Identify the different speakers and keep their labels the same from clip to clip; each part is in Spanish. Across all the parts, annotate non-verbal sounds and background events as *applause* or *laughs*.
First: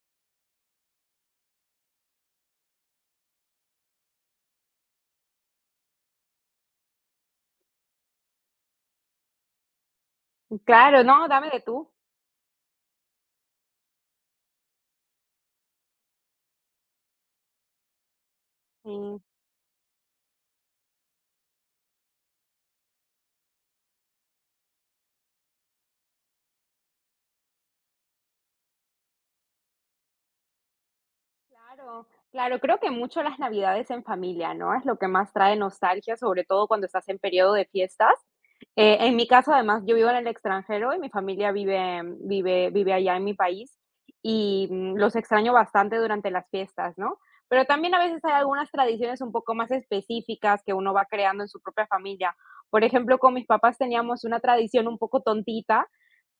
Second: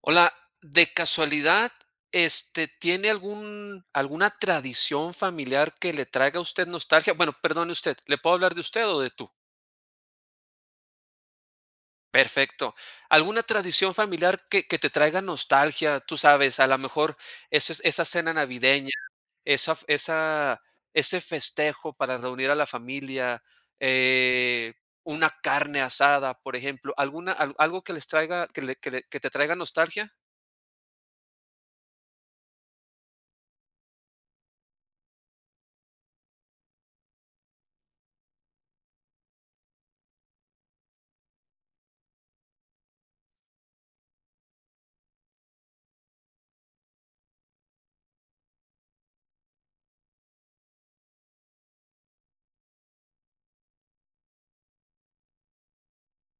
Speaker 1: Hola, de casualidad, ¿tiene algún alguna tradición familiar que le traiga a usted nostalgia? Bueno, perdone usted, ¿le puedo hablar de usted o de tú?
Speaker 2: Claro, no, dame de tú.
Speaker 1: Perfecto. ¿Alguna tradición familiar que te traiga nostalgia? Tú sabes, a lo mejor ese esa cena
Speaker 2: Sí,
Speaker 1: navideña, esa f esa ese festejo para reunir a la familia, eh, una carne asada, por ejemplo, ¿alguna al algo que les traiga que te traiga nostalgia?
Speaker 2: claro, claro, creo que mucho las Navidades en familia, ¿no? Es lo que más trae nostalgia, sobre todo cuando estás en periodo de fiestas. En mi caso, además, yo vivo en el extranjero y mi familia vive allá en mi país, y, los extraño bastante durante las fiestas, ¿no? Pero también a veces hay algunas tradiciones un poco más específicas que uno va creando en su propia familia. Por ejemplo, con mis papás teníamos una tradición un poco tontita,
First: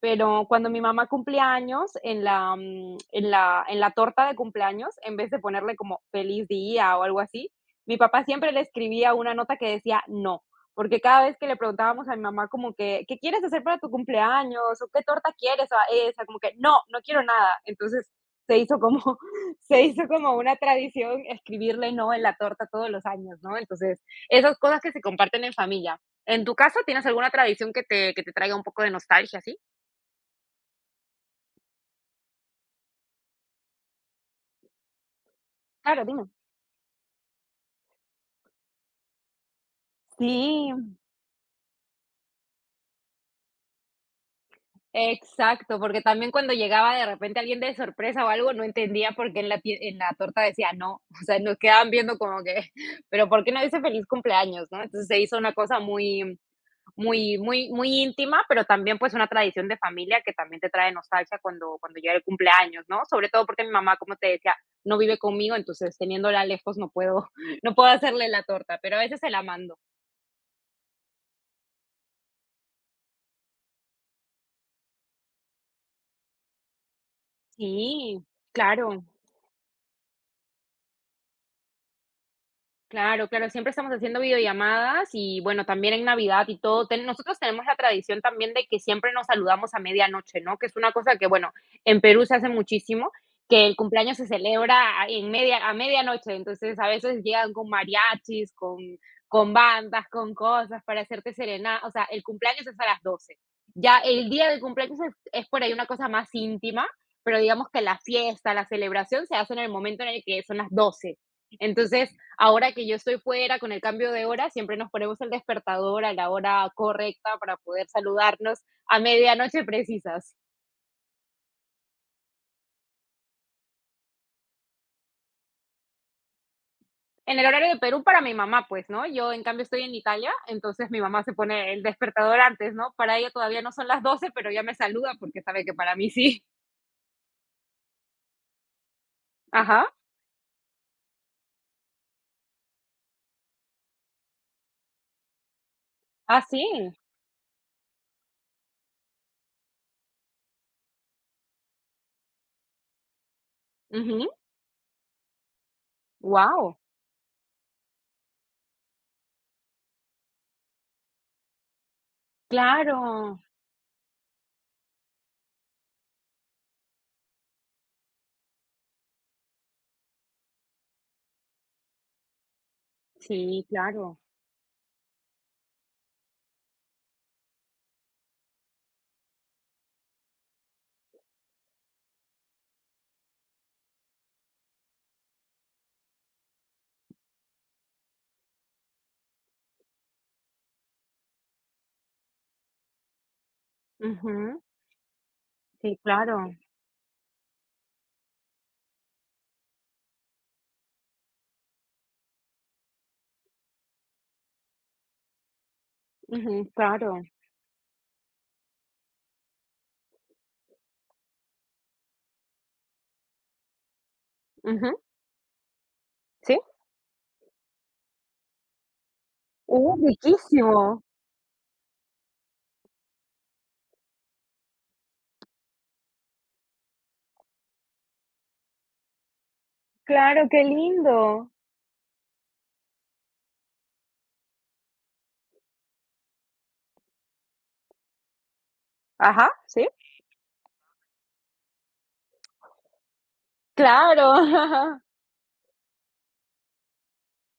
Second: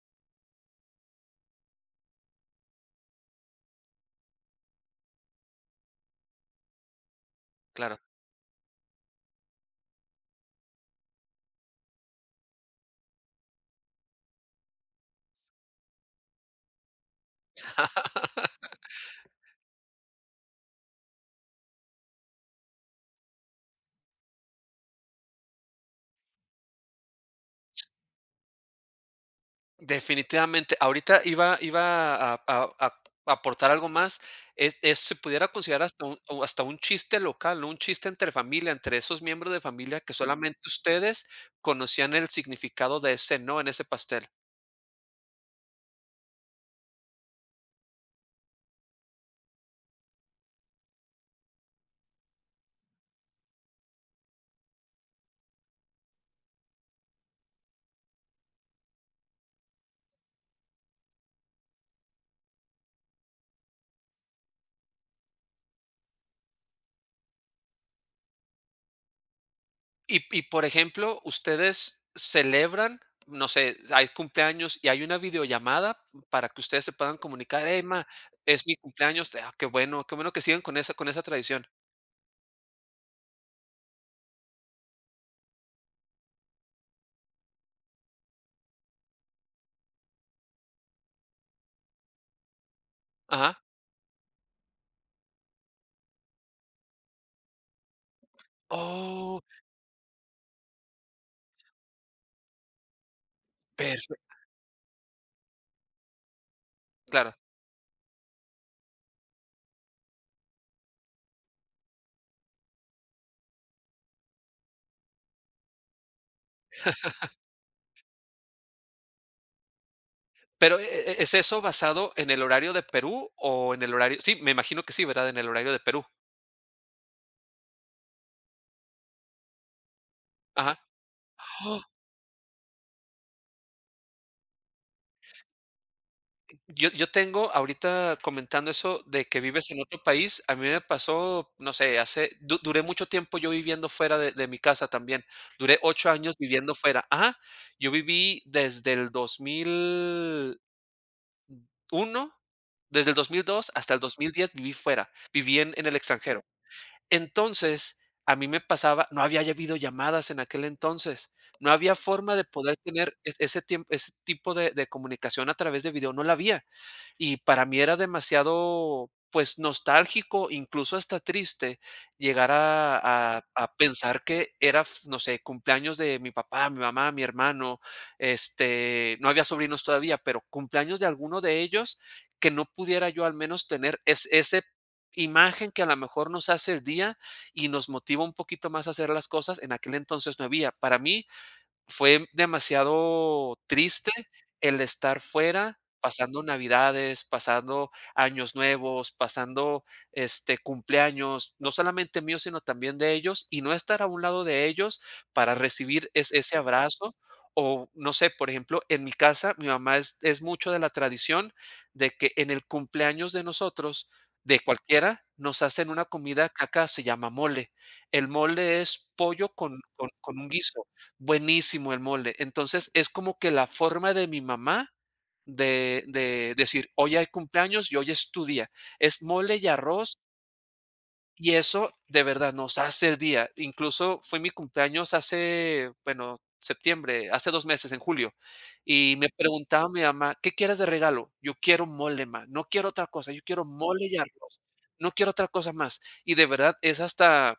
Speaker 2: pero cuando mi mamá cumplía años, en la torta de cumpleaños, en vez de ponerle como feliz día o algo así, mi
Speaker 1: Claro.
Speaker 2: papá siempre le escribía una nota que decía no, porque cada vez que le preguntábamos a mi mamá como que, ¿qué quieres hacer para tu cumpleaños? ¿O qué torta quieres? O esa, como que no, no quiero nada. Entonces se hizo como, *laughs* se hizo como una tradición escribirle no en la torta todos los años, ¿no? Entonces, esas cosas que se comparten en familia. ¿En tu caso tienes alguna tradición que te traiga un poco de nostalgia? Sí.
Speaker 1: Definitivamente. Ahorita iba a aportar algo más. Es se pudiera considerar
Speaker 2: Claro,
Speaker 1: hasta un
Speaker 2: dime.
Speaker 1: o hasta un chiste local, ¿no? Un chiste entre familia, entre esos miembros de familia que solamente
Speaker 2: Sí,
Speaker 1: ustedes conocían el significado de ese no en ese pastel.
Speaker 2: exacto, porque también cuando llegaba de repente alguien de sorpresa o algo, no entendía por qué en la tie en la torta decía no, *laughs* o sea, nos quedaban viendo como que, *laughs* pero ¿por qué no dice feliz cumpleaños? ¿No? Entonces se hizo una cosa muy muy íntima, pero también, pues, una tradición de familia que también te trae nostalgia cuando llega el cumpleaños, ¿no? Sobre todo porque mi mamá, como te decía, no vive conmigo, entonces teniéndola lejos no puedo *laughs* no puedo hacerle la torta, pero a veces se la mando.
Speaker 1: Y, por ejemplo, ustedes celebran, no sé, hay cumpleaños y hay una videollamada para que ustedes se puedan comunicar: "Hey, ma,
Speaker 2: Sí,
Speaker 1: es mi
Speaker 2: claro.
Speaker 1: cumpleaños". Ah, qué bueno que sigan con esa tradición.
Speaker 2: Claro, claro, siempre estamos haciendo videollamadas y bueno, también en Navidad y todo. Nosotros tenemos la tradición también de que siempre nos saludamos a medianoche, ¿no? Que es una cosa que, bueno, en Perú se hace muchísimo,
Speaker 1: Ajá.
Speaker 2: que el cumpleaños se celebra a medianoche. Entonces, a veces llegan con mariachis,
Speaker 1: Oh,
Speaker 2: con bandas, con cosas para hacerte serenar. O sea, el cumpleaños es a las 12. Ya el
Speaker 1: perfecto.
Speaker 2: día del cumpleaños es por ahí una cosa más íntima,
Speaker 1: Claro.
Speaker 2: pero digamos que la fiesta, la celebración se hace en el momento en el que son las 12. Entonces, ahora que yo estoy fuera con el cambio de hora, siempre nos ponemos el despertador a la hora correcta para poder saludarnos a medianoche precisas.
Speaker 1: Pero, ¿es eso basado en el horario de Perú o en el horario? Sí, me imagino que sí, ¿verdad? En el horario de Perú.
Speaker 2: En el horario de Perú para mi mamá, pues, ¿no? Yo, en cambio, estoy en Italia,
Speaker 1: Ajá.
Speaker 2: entonces mi mamá se pone
Speaker 1: ¡Oh!
Speaker 2: el despertador antes, ¿no? Para ella todavía no son las 12 pero ya me saluda porque sabe que para mí sí.
Speaker 1: Yo tengo ahorita comentando eso de que
Speaker 2: *laughs*
Speaker 1: vives en
Speaker 2: Ajá.
Speaker 1: otro país, a mí me pasó, no sé, hace du duré mucho tiempo yo viviendo fuera de mi casa también. Duré 8 años
Speaker 2: Ah,
Speaker 1: viviendo
Speaker 2: sí.
Speaker 1: fuera. Ajá. Yo viví uno, desde el 2002 hasta el dos
Speaker 2: Ujú.
Speaker 1: mil diez viví fuera, viví en el extranjero.
Speaker 2: Guau.
Speaker 1: Entonces, a mí me pasaba no había ya videollamadas en aquel entonces, no había forma de poder tener es
Speaker 2: Claro.
Speaker 1: ese tiemp ese tipo de comunicación a través de video, no la había. Y para mí era demasiado, pues, nostálgico, incluso hasta triste, llegar a a
Speaker 2: Sí,
Speaker 1: a
Speaker 2: claro.
Speaker 1: pensar que era, f no sé, cumpleaños de mi papá, mi mamá, mi hermano, no había sobrinos todavía, pero cumpleaños de alguno de ellos, que no pudiera yo al menos tener es ese imagen que a lo mejor nos hace el día y nos motiva un poquito más a hacer las cosas, en aquel entonces no había. Para mí, fue demasiado triste
Speaker 2: Ujú.
Speaker 1: el estar fuera,
Speaker 2: Sí,
Speaker 1: pasando
Speaker 2: claro.
Speaker 1: Navidades, pasando Años Nuevos, pasando, cumpleaños, no solamente míos, sino también de ellos, y no estar a un lado de ellos para recibir es ese
Speaker 2: Ujú,
Speaker 1: abrazo,
Speaker 2: claro.
Speaker 1: o no sé, por ejemplo, en mi casa, mi mamá es mucho de la tradición de que en el cumpleaños de nosotros, de
Speaker 2: Ujú.
Speaker 1: cualquiera, nos hacen una comida
Speaker 2: ¿Sí?
Speaker 1: que acá se llama mole. El mole es pollo con
Speaker 2: ¡Uh,
Speaker 1: con con un guiso.
Speaker 2: riquísimo!
Speaker 1: Buenísimo el mole. Entonces, es como que la forma de mi mamá de decir: "Hoy hay cumpleaños y hoy es tu día". Es mole y arroz,
Speaker 2: Claro, qué lindo.
Speaker 1: y eso de verdad nos hace el día. Incluso fue mi cumpleaños hace, bueno, septiembre, hace 2 meses, en julio, y me
Speaker 2: Ajá, sí,
Speaker 1: preguntaba mi mamá: "¿Qué quieres de regalo?". "Yo quiero mole, ma, no quiero otra cosa, yo quiero mole y arroz,
Speaker 2: claro.
Speaker 1: no
Speaker 2: *laughs*
Speaker 1: quiero otra cosa más". Y de verdad es hasta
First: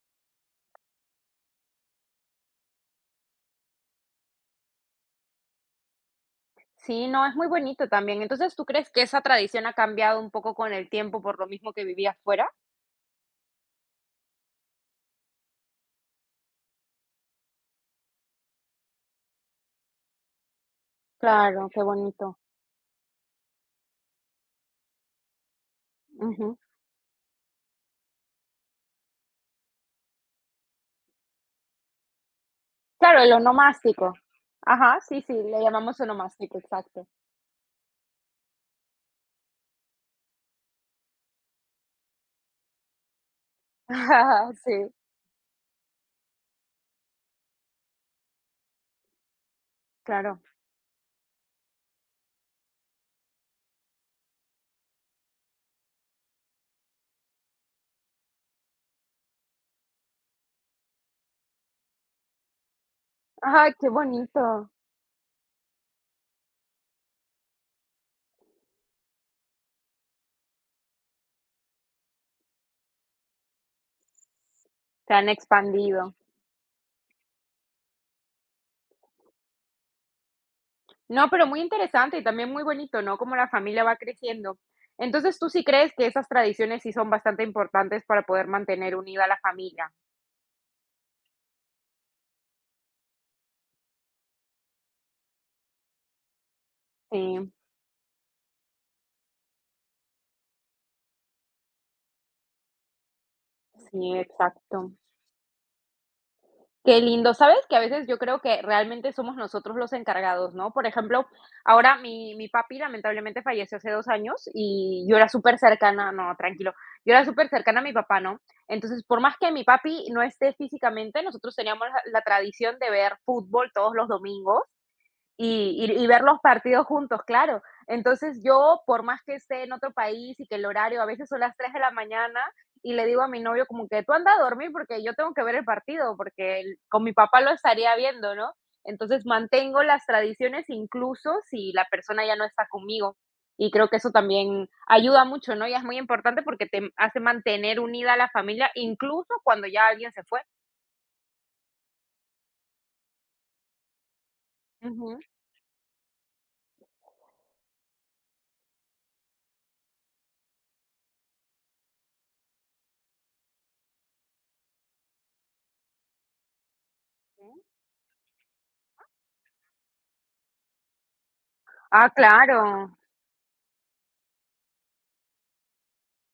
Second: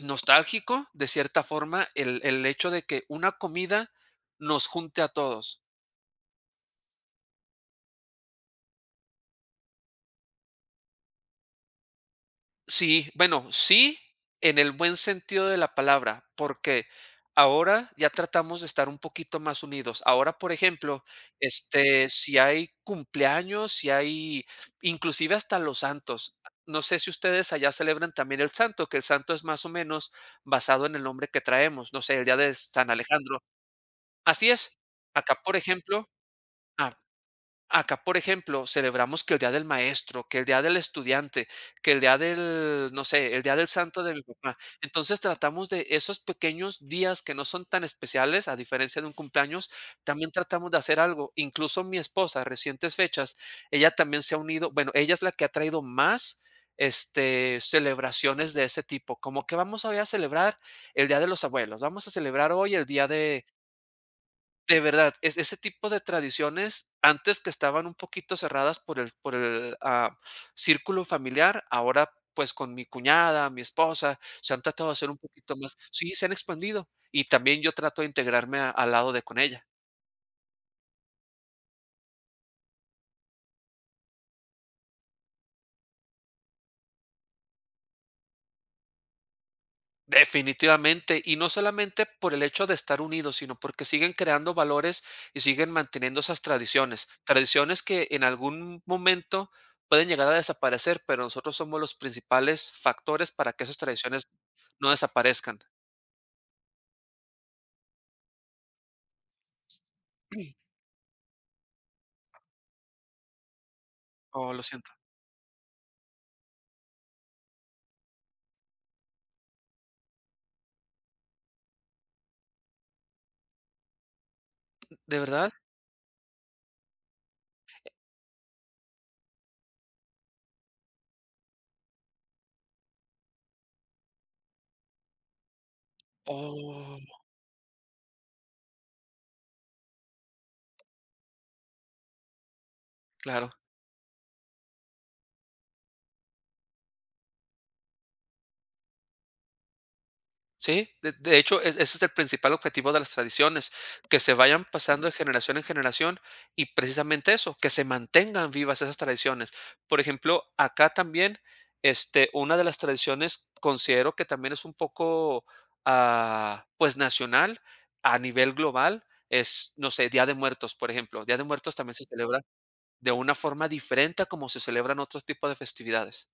Speaker 1: nostálgico, de cierta forma, el hecho de que una comida nos junte a todos.
Speaker 2: Sí, no, es muy bonito también. Entonces, ¿tú crees que esa tradición ha cambiado un poco con el tiempo por lo mismo que vivías fuera?
Speaker 1: Sí, bueno, sí, en el buen sentido de la palabra, porque ahora ya tratamos de estar un poquito más unidos. Ahora, por ejemplo,
Speaker 2: Claro, qué bonito.
Speaker 1: si hay cumpleaños, si hay inclusive hasta los santos.
Speaker 2: Ujú.
Speaker 1: No sé si ustedes allá celebran también el santo, que el santo es más o menos basado en el nombre que traemos, no sé, el día de San
Speaker 2: Claro, el
Speaker 1: Alejandro.
Speaker 2: onomástico.
Speaker 1: Así es.
Speaker 2: Ajá, sí, sí,
Speaker 1: Acá, por
Speaker 2: le llamamos
Speaker 1: ejemplo
Speaker 2: onomástico, exacto.
Speaker 1: Acá, por ejemplo, celebramos que el día del maestro, que el día del estudiante, que el día del, no sé, el día del
Speaker 2: *laughs*
Speaker 1: santo de mi
Speaker 2: Ajá,
Speaker 1: papá.
Speaker 2: sí,
Speaker 1: Entonces, tratamos de esos pequeños días que no son tan especiales, a diferencia de un cumpleaños, también
Speaker 2: claro.
Speaker 1: tratamos de hacer algo. Incluso mi esposa, recientes fechas, ella también se ha unido, bueno, ella es la que ha traído más, celebraciones de ese tipo, como que vamos hoy a celebrar el día de los abuelos, vamos a celebrar hoy el día
Speaker 2: Ajá, qué bonito.
Speaker 1: de verdad, es ese tipo de tradiciones, antes que estaban un poquito cerradas por el, círculo familiar, ahora, pues, con mi cuñada, mi esposa, se han tratado de hacer
Speaker 2: Se
Speaker 1: un
Speaker 2: han
Speaker 1: poquito más
Speaker 2: expandido.
Speaker 1: sí, se han expandido, y también yo trato de integrarme a al lado de con ella.
Speaker 2: No, pero muy interesante y también muy bonito, ¿no? Cómo la familia va creciendo. Entonces, ¿tú sí crees que esas tradiciones sí son bastante importantes para poder mantener unida a la familia?
Speaker 1: Definitivamente, y no solamente por el hecho de estar unidos, sino porque siguen creando valores y siguen manteniendo esas tradiciones,
Speaker 2: Sí.
Speaker 1: tradiciones que en algún momento pueden llegar a desaparecer, pero nosotros somos los principales factores para que esas
Speaker 2: Sí,
Speaker 1: tradiciones no
Speaker 2: exacto.
Speaker 1: desaparezcan.
Speaker 2: Qué lindo. ¿Sabes? Que a veces yo creo que realmente somos nosotros los encargados, ¿no?
Speaker 1: *clears throat*
Speaker 2: Por ejemplo, ahora mi papi lamentablemente falleció hace 2 años
Speaker 1: Oh, lo siento.
Speaker 2: y yo era súper cercana, no, tranquilo, yo era súper cercana a mi papá, ¿no? Entonces, por más que mi papi no esté físicamente, nosotros teníamos la tradición de ver fútbol todos los domingos
Speaker 1: ¿De verdad?
Speaker 2: y ver los partidos juntos, claro. Entonces yo, por más que esté en otro país y que el horario a veces son las 3 de la mañana, y le digo a mi novio como que tú anda a dormir porque yo tengo que ver el partido, porque el-
Speaker 1: Oh,
Speaker 2: con mi papá lo estaría viendo, ¿no? Entonces mantengo las tradiciones incluso si la persona ya no está conmigo.
Speaker 1: claro.
Speaker 2: Y creo que eso también ayuda mucho, ¿no? Y es muy importante porque te hace mantener unida a la familia incluso cuando ya alguien se fue.
Speaker 1: Sí, de hecho, es ese es el principal objetivo de las tradiciones, que se vayan pasando de
Speaker 2: Ujú.
Speaker 1: generación en generación y precisamente eso, que se mantengan vivas esas tradiciones. Por ejemplo, acá también, una de las tradiciones considero que también es un poco, pues, nacional a nivel global, es, no sé, Día de Muertos, por ejemplo. Día de Muertos también se
Speaker 2: Ah,
Speaker 1: celebra
Speaker 2: claro.
Speaker 1: de una forma diferente a como se celebran otros tipos de festividades.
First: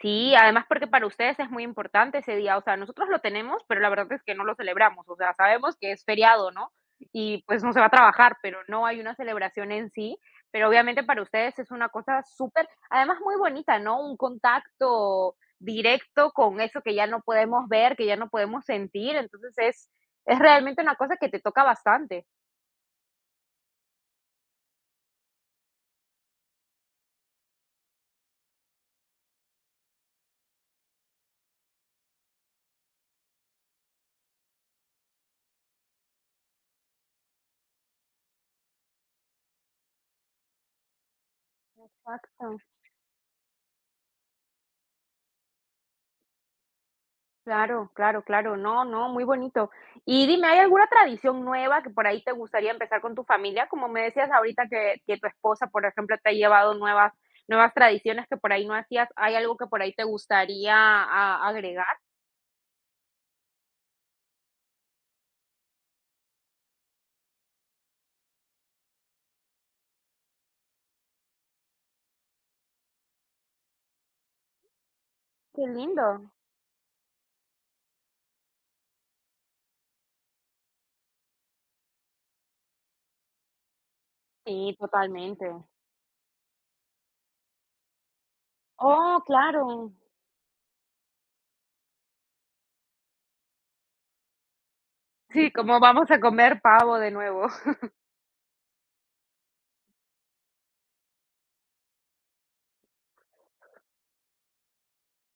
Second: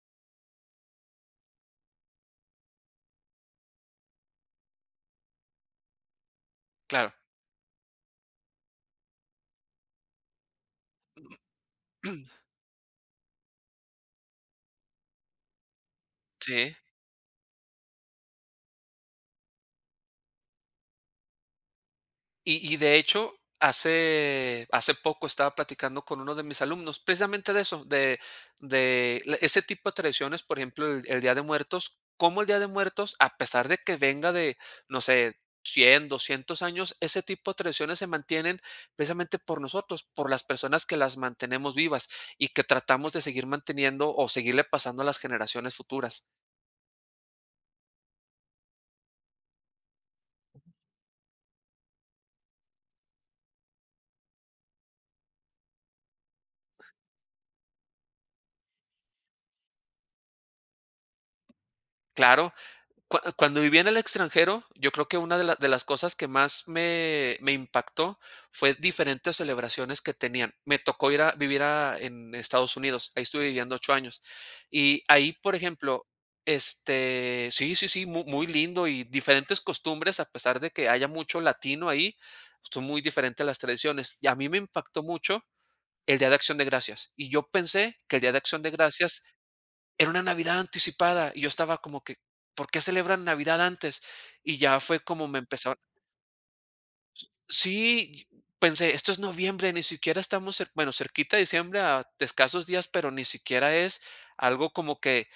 Speaker 2: Sí, además porque para ustedes es muy importante ese día, o sea, nosotros lo tenemos, pero la verdad es que no lo celebramos, o sea, sabemos que es feriado, ¿no?
Speaker 1: Claro.
Speaker 2: Y pues no se va a trabajar, pero no hay una celebración en sí, pero obviamente para ustedes es una cosa
Speaker 1: *clears throat*
Speaker 2: súper, además muy bonita, ¿no? Un contacto directo con
Speaker 1: Sí.
Speaker 2: eso que ya no podemos ver, que ya no podemos sentir, entonces es realmente una cosa que te toca bastante.
Speaker 1: Y de hecho, hace poco estaba platicando con uno de mis alumnos, precisamente de eso, de la ese tipo de tradiciones, por ejemplo, el Día de Muertos, cómo el Día de Muertos, a pesar de que venga de, no sé, 100 200 años, ese tipo de tradiciones se mantienen precisamente por nosotros, por las personas que las mantenemos vivas y
Speaker 2: Exacto.
Speaker 1: que tratamos de seguir manteniendo o seguirle pasando a las generaciones futuras.
Speaker 2: Claro, claro, claro. No, no, muy bonito. Y dime, ¿hay alguna tradición nueva que por ahí te gustaría empezar con tu familia? Como me decías ahorita que tu esposa, por ejemplo, te ha llevado nuevas, nuevas tradiciones que por ahí no hacías. ¿Hay algo que por ahí te gustaría agregar?
Speaker 1: Claro, cuando viví en el extranjero, yo creo que una de las cosas que más me impactó fue diferentes celebraciones que tenían. Me tocó ir a vivir a en Estados Unidos, ahí estuve viviendo 8 años. Y ahí, por
Speaker 2: Qué
Speaker 1: ejemplo,
Speaker 2: lindo.
Speaker 1: sí, sí, sí, mu muy lindo y diferentes costumbres, a pesar de que haya mucho latino ahí, son muy diferentes las tradiciones. Y a mí me
Speaker 2: Sí,
Speaker 1: impactó mucho
Speaker 2: totalmente.
Speaker 1: el Día de Acción de Gracias, y yo pensé que el Día de Acción de
Speaker 2: Oh,
Speaker 1: Gracias
Speaker 2: claro.
Speaker 1: era una Navidad anticipada y yo estaba como que, ¿por qué celebran Navidad antes? Y ya fue como me
Speaker 2: Sí,
Speaker 1: empezaron.
Speaker 2: como vamos a comer pavo de nuevo. *laughs*
Speaker 1: Sí, pensé, esto es noviembre, ni siquiera estamos, bueno, cerquita de diciembre a escasos días, pero ni siquiera es algo como que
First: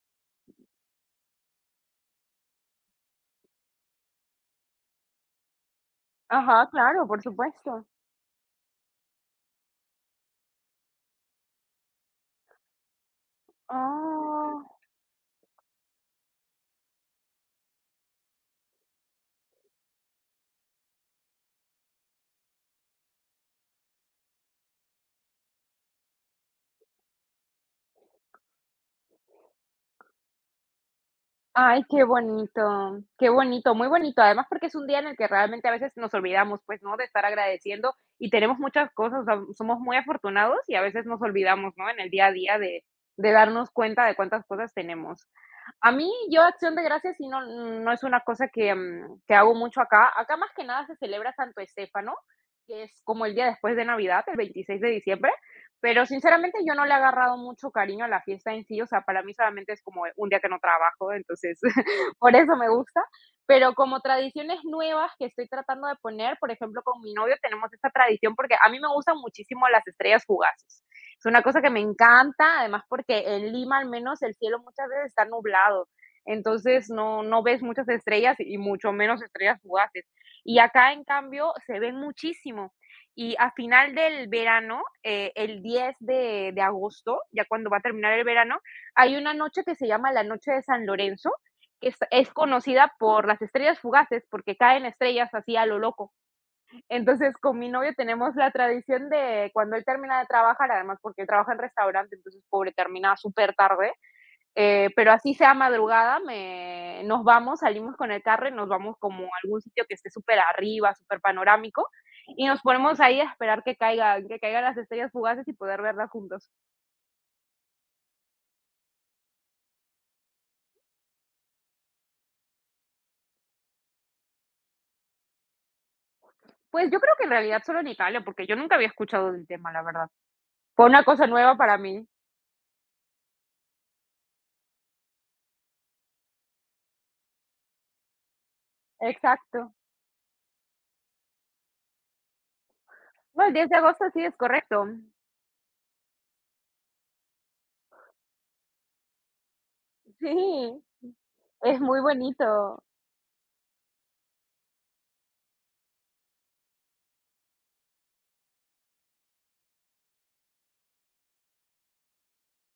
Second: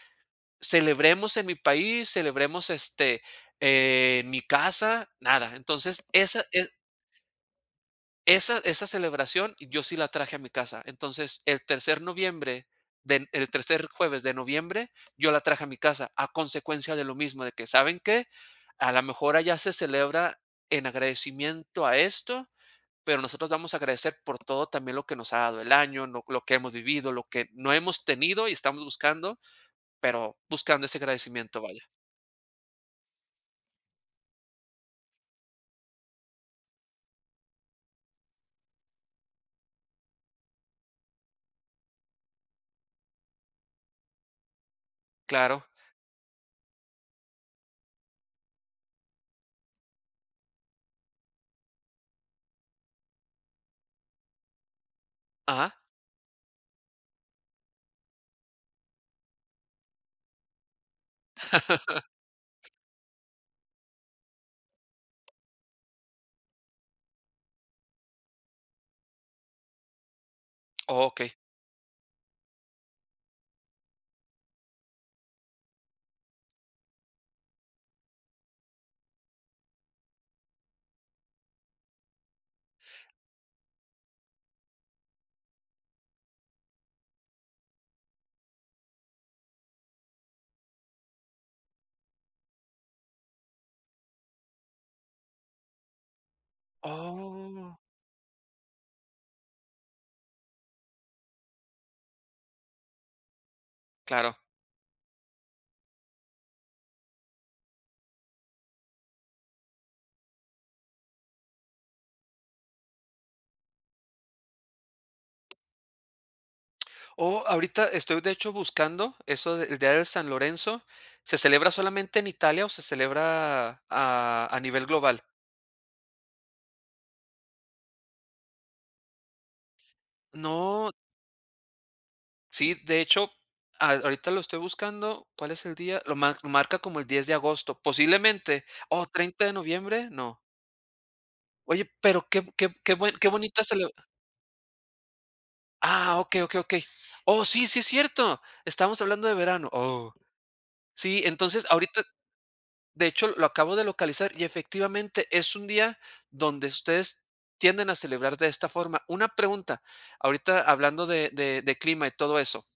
Speaker 1: celebremos en mi país, celebremos en mi casa, nada. Entonces, esa,
Speaker 2: Ajá,
Speaker 1: e-
Speaker 2: claro, por supuesto.
Speaker 1: Esa esa celebración yo sí la traje a mi casa. Entonces, el tercer jueves de
Speaker 2: Oh.
Speaker 1: noviembre, yo la traje a mi casa, a consecuencia de lo mismo, de que, ¿saben qué? A lo mejor allá se celebra en agradecimiento a esto, pero nosotros vamos a agradecer por todo también lo que nos ha dado el año, lo que hemos vivido, lo que no hemos tenido y estamos buscando, pero buscando ese agradecimiento,
Speaker 2: Ay,
Speaker 1: vaya.
Speaker 2: qué bonito, muy bonito. Además, porque es un día en el que realmente a veces nos olvidamos, pues, ¿no? De estar agradeciendo y tenemos muchas cosas, o sea, somos muy afortunados y a veces nos olvidamos, ¿no? En el día a día de darnos cuenta de cuántas cosas tenemos.
Speaker 1: Claro.
Speaker 2: A mí, yo Acción de Gracias sí no, no es una cosa que, que hago mucho acá. Acá más que nada se celebra Santo Estéfano, que es como el día después de Navidad, el 26 de diciembre,
Speaker 1: Ajá.
Speaker 2: pero sinceramente yo no le he agarrado mucho cariño a la fiesta en sí, o sea, para mí solamente es como un día que no trabajo, entonces
Speaker 1: *laughs*
Speaker 2: *laughs* por eso me gusta, pero como tradiciones nuevas que estoy tratando de poner, por ejemplo, con mi novio tenemos esta tradición porque a mí me gustan muchísimo las estrellas fugaces. Es
Speaker 1: Okey.
Speaker 2: una cosa que me encanta, además porque en Lima al menos el cielo muchas veces está nublado, entonces no, no ves muchas estrellas y mucho menos estrellas fugaces. Y acá en cambio se ven muchísimo. Y a final del verano, el 10 de agosto, ya cuando va a terminar el verano, hay una noche que se llama la Noche de San Lorenzo, que es conocida por las estrellas fugaces, porque caen estrellas así a lo loco. Entonces, con mi
Speaker 1: Oh,
Speaker 2: novio tenemos la tradición de cuando él termina de trabajar, además porque él trabaja en restaurante, entonces pobre, termina súper tarde,
Speaker 1: claro.
Speaker 2: pero así sea madrugada, me, nos vamos, salimos con el carro y nos vamos como a algún sitio que esté súper arriba, súper panorámico, y nos ponemos ahí a esperar que caigan las estrellas fugaces y poder verlas juntos.
Speaker 1: Oh, ahorita estoy de hecho buscando eso del Día de San Lorenzo. ¿Se celebra solamente en Italia o se celebra a nivel global?
Speaker 2: Pues yo creo que en realidad solo en Italia, porque yo nunca había escuchado del tema, la verdad. Fue
Speaker 1: No,
Speaker 2: una cosa nueva para mí.
Speaker 1: sí, de hecho, ahorita lo estoy buscando. ¿Cuál es el día? Lo marca como el 10 de agosto, posiblemente. Oh, treinta de
Speaker 2: Exacto.
Speaker 1: noviembre, no. Oye, pero qué
Speaker 2: No, el
Speaker 1: bonita
Speaker 2: 10 de agosto
Speaker 1: celebración.
Speaker 2: sí es correcto.
Speaker 1: Ah, ok, ok, ok. Oh, sí, sí es cierto. Estábamos hablando de verano. Oh,
Speaker 2: Sí,
Speaker 1: sí, entonces
Speaker 2: es muy
Speaker 1: ahorita
Speaker 2: bonito.
Speaker 1: de hecho, lo acabo de localizar y efectivamente es un día donde ustedes tienden a celebrar de esta forma. Una pregunta, ahorita hablando de clima y todo eso,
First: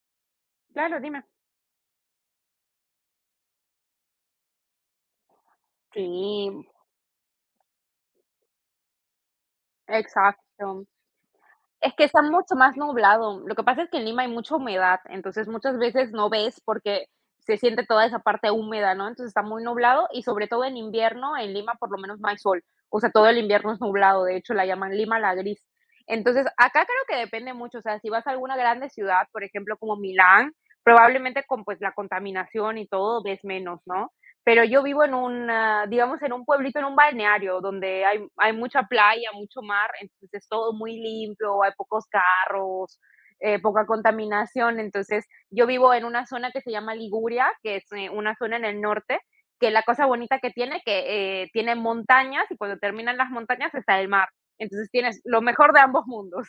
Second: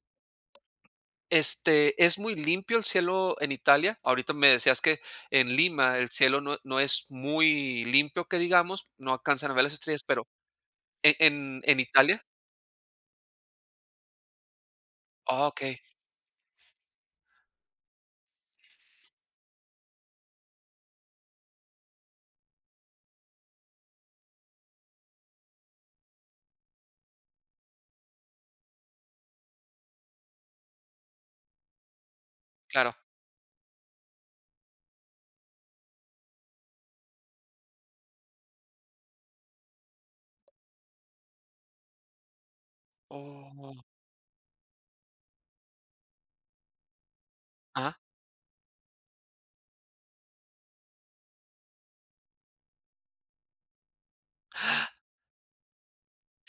Speaker 2: Claro, dime.
Speaker 1: ¿es muy limpio el cielo en Italia? Ahorita me decías que en Lima el cielo no,
Speaker 2: Sí,
Speaker 1: no es muy limpio, que digamos, no alcanzan a ver las estrellas, pero
Speaker 2: exacto.
Speaker 1: ¿en
Speaker 2: Es que está
Speaker 1: Italia?
Speaker 2: mucho más nublado. Lo que pasa es que en Lima hay mucha humedad,
Speaker 1: Ah,
Speaker 2: entonces
Speaker 1: ok,
Speaker 2: muchas veces no ves porque se siente toda esa parte húmeda, ¿no? Entonces está muy nublado y sobre todo en invierno, en Lima por lo menos no hay sol. O sea, todo el invierno es nublado, de hecho la llaman Lima la gris. Entonces, acá creo que depende mucho, o sea, si vas a alguna grande ciudad, por ejemplo, como Milán, probablemente con pues la contaminación y
Speaker 1: claro.
Speaker 2: todo ves menos, ¿no? Pero yo vivo en una digamos, en un pueblito, en un balneario, donde hay mucha playa, mucho mar, entonces es todo muy limpio, hay pocos carros,
Speaker 1: Oh,
Speaker 2: poca contaminación. Entonces, yo vivo en una zona que se llama Liguria, que es,
Speaker 1: ah,
Speaker 2: una zona en el norte, que la cosa bonita que, tiene montañas, y cuando terminan las montañas está el mar. Entonces, tienes lo mejor de ambos mundos.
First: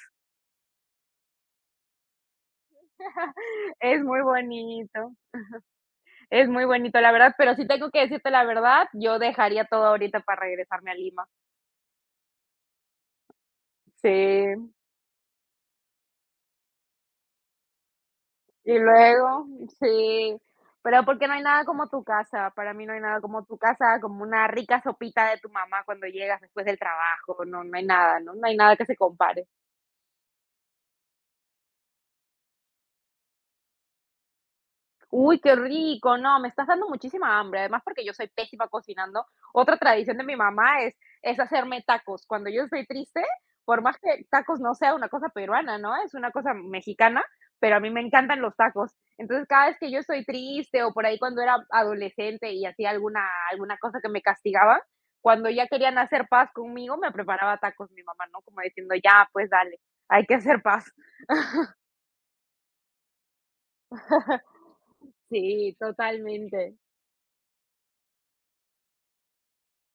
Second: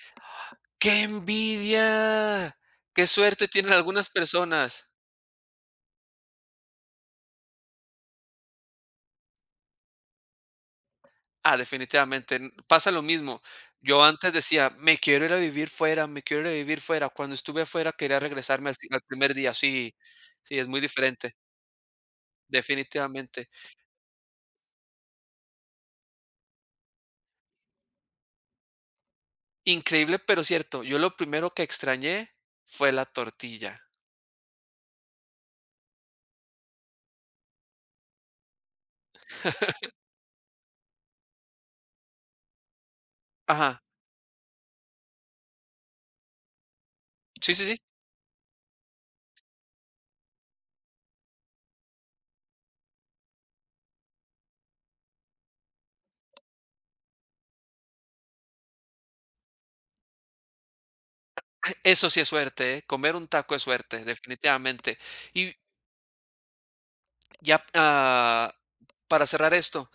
Speaker 1: ¡Qué envidia! ¡Qué suerte tienen
Speaker 2: *laughs* Es
Speaker 1: algunas
Speaker 2: muy
Speaker 1: personas!
Speaker 2: bonito, es muy bonito, la verdad, pero sí tengo que decirte la verdad, yo dejaría todo ahorita para regresarme a Lima.
Speaker 1: Ah, definitivamente. Pasa lo mismo. Yo
Speaker 2: Sí,
Speaker 1: antes decía, me quiero ir a vivir fuera, me quiero ir a vivir fuera. Cuando estuve afuera quería regresarme al,
Speaker 2: y
Speaker 1: al primer
Speaker 2: luego,
Speaker 1: día. Sí,
Speaker 2: sí,
Speaker 1: sí, es muy
Speaker 2: pero porque no
Speaker 1: diferente,
Speaker 2: hay nada como tu casa, para mí no hay nada como
Speaker 1: definitivamente.
Speaker 2: tu casa, como una rica sopita de tu mamá cuando llegas después del trabajo, no, no hay nada, ¿no? No hay nada que se compare.
Speaker 1: Increíble, pero cierto. Yo lo primero que extrañé fue la tortilla.
Speaker 2: Uy, qué rico. No, me estás dando muchísima hambre, además porque yo soy pésima cocinando. Otra tradición de mi mamá es hacerme tacos. Cuando yo estoy triste, por
Speaker 1: Ajá.
Speaker 2: más que tacos no sea una cosa peruana, ¿no? Es una cosa mexicana,
Speaker 1: Sí, sí,
Speaker 2: pero
Speaker 1: sí.
Speaker 2: a mí me encantan los tacos. Entonces, cada vez que yo estoy triste o por ahí cuando era adolescente y hacía alguna cosa que me castigaba, cuando ya querían hacer paz conmigo, me preparaba tacos mi mamá, ¿no? Como diciendo: "Ya, pues dale, hay que hacer paz".
Speaker 1: Eso sí es suerte, ¿eh? Comer un taco es suerte, definitivamente.
Speaker 2: *laughs*
Speaker 1: Y
Speaker 2: Sí, totalmente.
Speaker 1: ya, para cerrar esto,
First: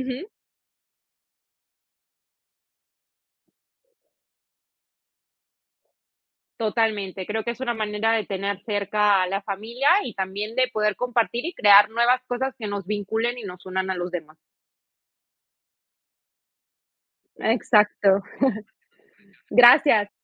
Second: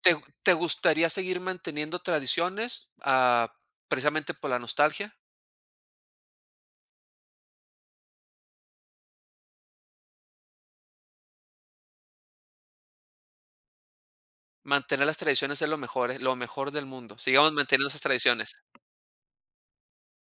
Speaker 1: ¿te, te gustaría seguir manteniendo tradiciones, precisamente por la nostalgia?
Speaker 2: Totalmente, creo que es una manera de tener cerca a la familia y también de poder compartir y crear nuevas cosas que nos vinculen y nos unan a los demás.
Speaker 1: Mantener las tradiciones es lo mejor del mundo. Sigamos manteniendo esas
Speaker 2: Exacto. *laughs*
Speaker 1: tradiciones.
Speaker 2: Gracias.